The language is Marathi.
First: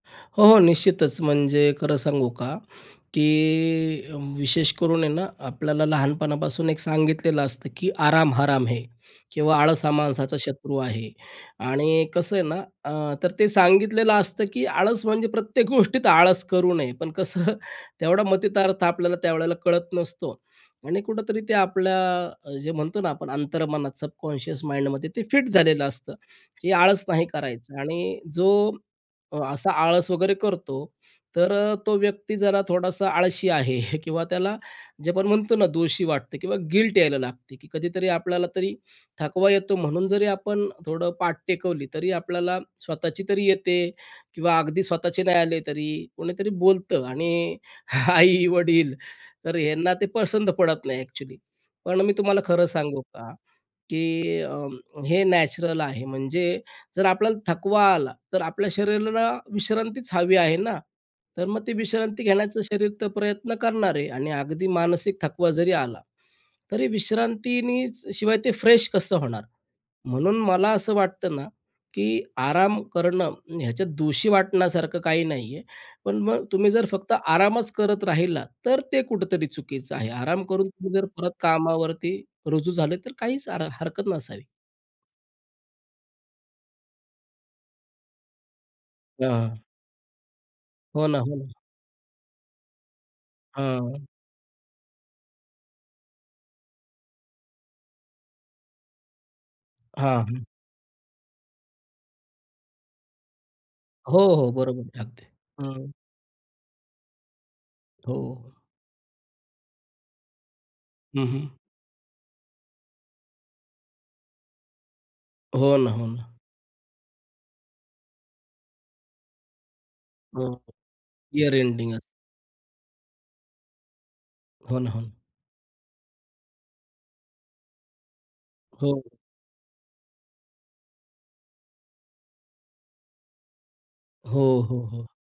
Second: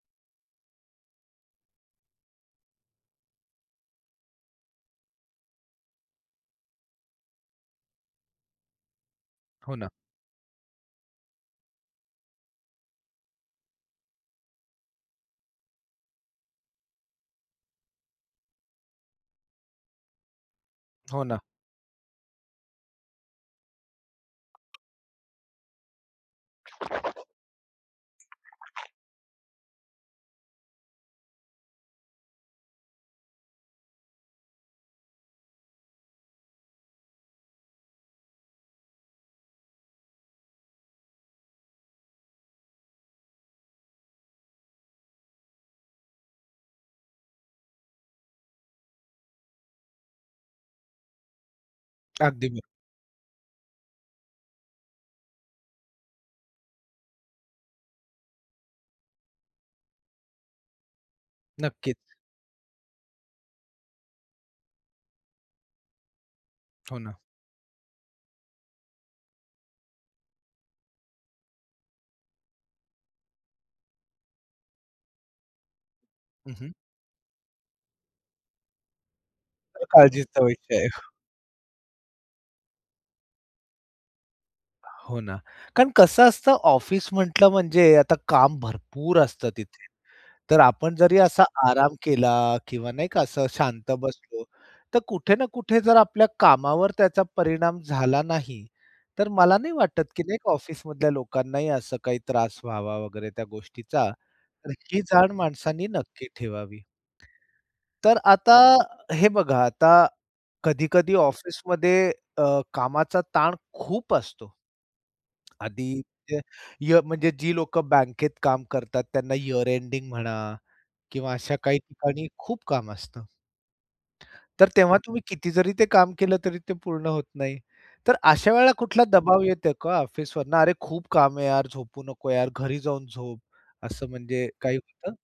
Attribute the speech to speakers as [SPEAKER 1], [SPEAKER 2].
[SPEAKER 1] हो, हो निश्चितच म्हणजे खरं सांगू का, की विशेष करून आहे ना आपल्याला लहानपणापासून एक सांगितलेलं असतं की "आराम हराम है." किंवा
[SPEAKER 2] हो
[SPEAKER 1] "आळसा
[SPEAKER 2] ना.
[SPEAKER 1] हा माणसाचा शत्रू आहे." आणि कसं आहे ना अ, तर ते सांगितलेलं असतं की आळस म्हणजे प्रत्येक गोष्टीत आळस करू नये. पण कसं तेवढा मतितार्थ आपल्याला त्यावेळेला कळत नसतो. आणि
[SPEAKER 2] हो ना.
[SPEAKER 1] कुठेतरी ते आपल्या अ, जे म्हणतो ना आपण अंतर्मनात सबकॉन्शियस माइंडमध्ये ते फिट झालेलं असतं. हे आळस नाही करायचं आणि जो असा आळस वगैरे करतो तर अ, तो व्यक्ती जरा थोडासा आळशी आहे. किंवा त्याला जे आपण म्हणतो ना दोषी वाटते किंवा गिल्ट यायला लागते की कधीतरी आपल्याला तरी थकवा येतो म्हणून जरी आपण थोडं पाठ टेकवली तरी आपल्याला स्वतःची तरी येते किंवा अगदी स्वतःचे नाही आले तरी कोणीतरी बोलतं आणि आई-वडील तर ह्यांना ते पसंत पडत नाही एक्चुअली. पण मी तुम्हाला
[SPEAKER 2] अगदी ब
[SPEAKER 1] खरं सांगू का, की अ, हे नॅचरल आहे म्हणजे जर आपल्याला थकवा आला तर आपल्या शरीराला विश्रांतीच हवी आहे ना, तर मग ते
[SPEAKER 2] नक्कीच.
[SPEAKER 1] विश्रांती घेण्याचा शरीर तर प्रयत्न करणार आहे आणि अगदी मानसिक थकवा जरी आला, तरी
[SPEAKER 2] हो ना.
[SPEAKER 1] विश्रांतीनीचं शिवाय ते फ्रेश कसं होणार म्हणून मला असं वाटतं ना की आराम करणं ह्याच्यात दोषी वाटण्यासारखं काही नाहीये. पण मग
[SPEAKER 2] हं, हं.
[SPEAKER 1] तुम्ही जर फक्त आरामच करत राहिलात तर ते कुठेतरी
[SPEAKER 2] तर
[SPEAKER 1] चुकीचं आहे.
[SPEAKER 2] काळजीचा
[SPEAKER 1] आराम करून
[SPEAKER 2] विषय आहे.
[SPEAKER 1] तुम्ही जर परत कामावरती रुजू झाले तर काहीच अर हरकत नसावी.
[SPEAKER 2] हो ना. कारण कसं असतं ऑफिस म्हटलं म्हणजे आता काम भरपूर असतं
[SPEAKER 1] हां.
[SPEAKER 2] तिथे. तर आपण
[SPEAKER 1] हो
[SPEAKER 2] जरी
[SPEAKER 1] ना हो
[SPEAKER 2] असा
[SPEAKER 1] ना.
[SPEAKER 2] आराम केला किंवा नाही का असं शांत
[SPEAKER 1] हां.
[SPEAKER 2] बसलो तर कुठे ना कुठे जर आपल्या कामावर त्याचा परिणाम झाला नाही तर मला नाही वाटत, की
[SPEAKER 1] हां,
[SPEAKER 2] नाही
[SPEAKER 1] हं.
[SPEAKER 2] का ऑफिसमधल्या लोकांनाही असं काही त्रास व्हावा वगैरे त्या गोष्टीचा
[SPEAKER 1] हो, हो
[SPEAKER 2] तर
[SPEAKER 1] बरोबर
[SPEAKER 2] ही
[SPEAKER 1] टाकते.
[SPEAKER 2] जाण माणसाने
[SPEAKER 1] हं.
[SPEAKER 2] नक्की ठेवावी.
[SPEAKER 1] हो.
[SPEAKER 2] तर आता हे बघा आता कधी-कधी
[SPEAKER 1] हं, हं.
[SPEAKER 2] ऑफिसमध्ये अ, कामाचा ताण खूप असतो.
[SPEAKER 1] हो ना,
[SPEAKER 2] आधी
[SPEAKER 1] हो ना.
[SPEAKER 2] म्हणजे [unintelligible] जी लोकं बँकेत काम करतात त्यांना यिअर एंडिंग म्हणा
[SPEAKER 1] हो, हो
[SPEAKER 2] किंवा
[SPEAKER 1] यिअर
[SPEAKER 2] अशा काही
[SPEAKER 1] एंडिंग असतं.
[SPEAKER 2] ठिकाणी खूप काम असतं. तर
[SPEAKER 1] हो ना
[SPEAKER 2] तेव्हा
[SPEAKER 1] हो.
[SPEAKER 2] तुम्ही किती जरी ते काम केलं तरी ते पूर्ण होत नाही. तर अशा वेळेला
[SPEAKER 1] हो,
[SPEAKER 2] कुठला
[SPEAKER 1] हो.
[SPEAKER 2] दबाव येतो का ऑफिसवरन अरे खूप काम आहे यार झोपू नको यार घरी जाऊन झोप असं म्हणजे
[SPEAKER 1] हो,
[SPEAKER 2] काही
[SPEAKER 1] हो, हो.
[SPEAKER 2] होतं?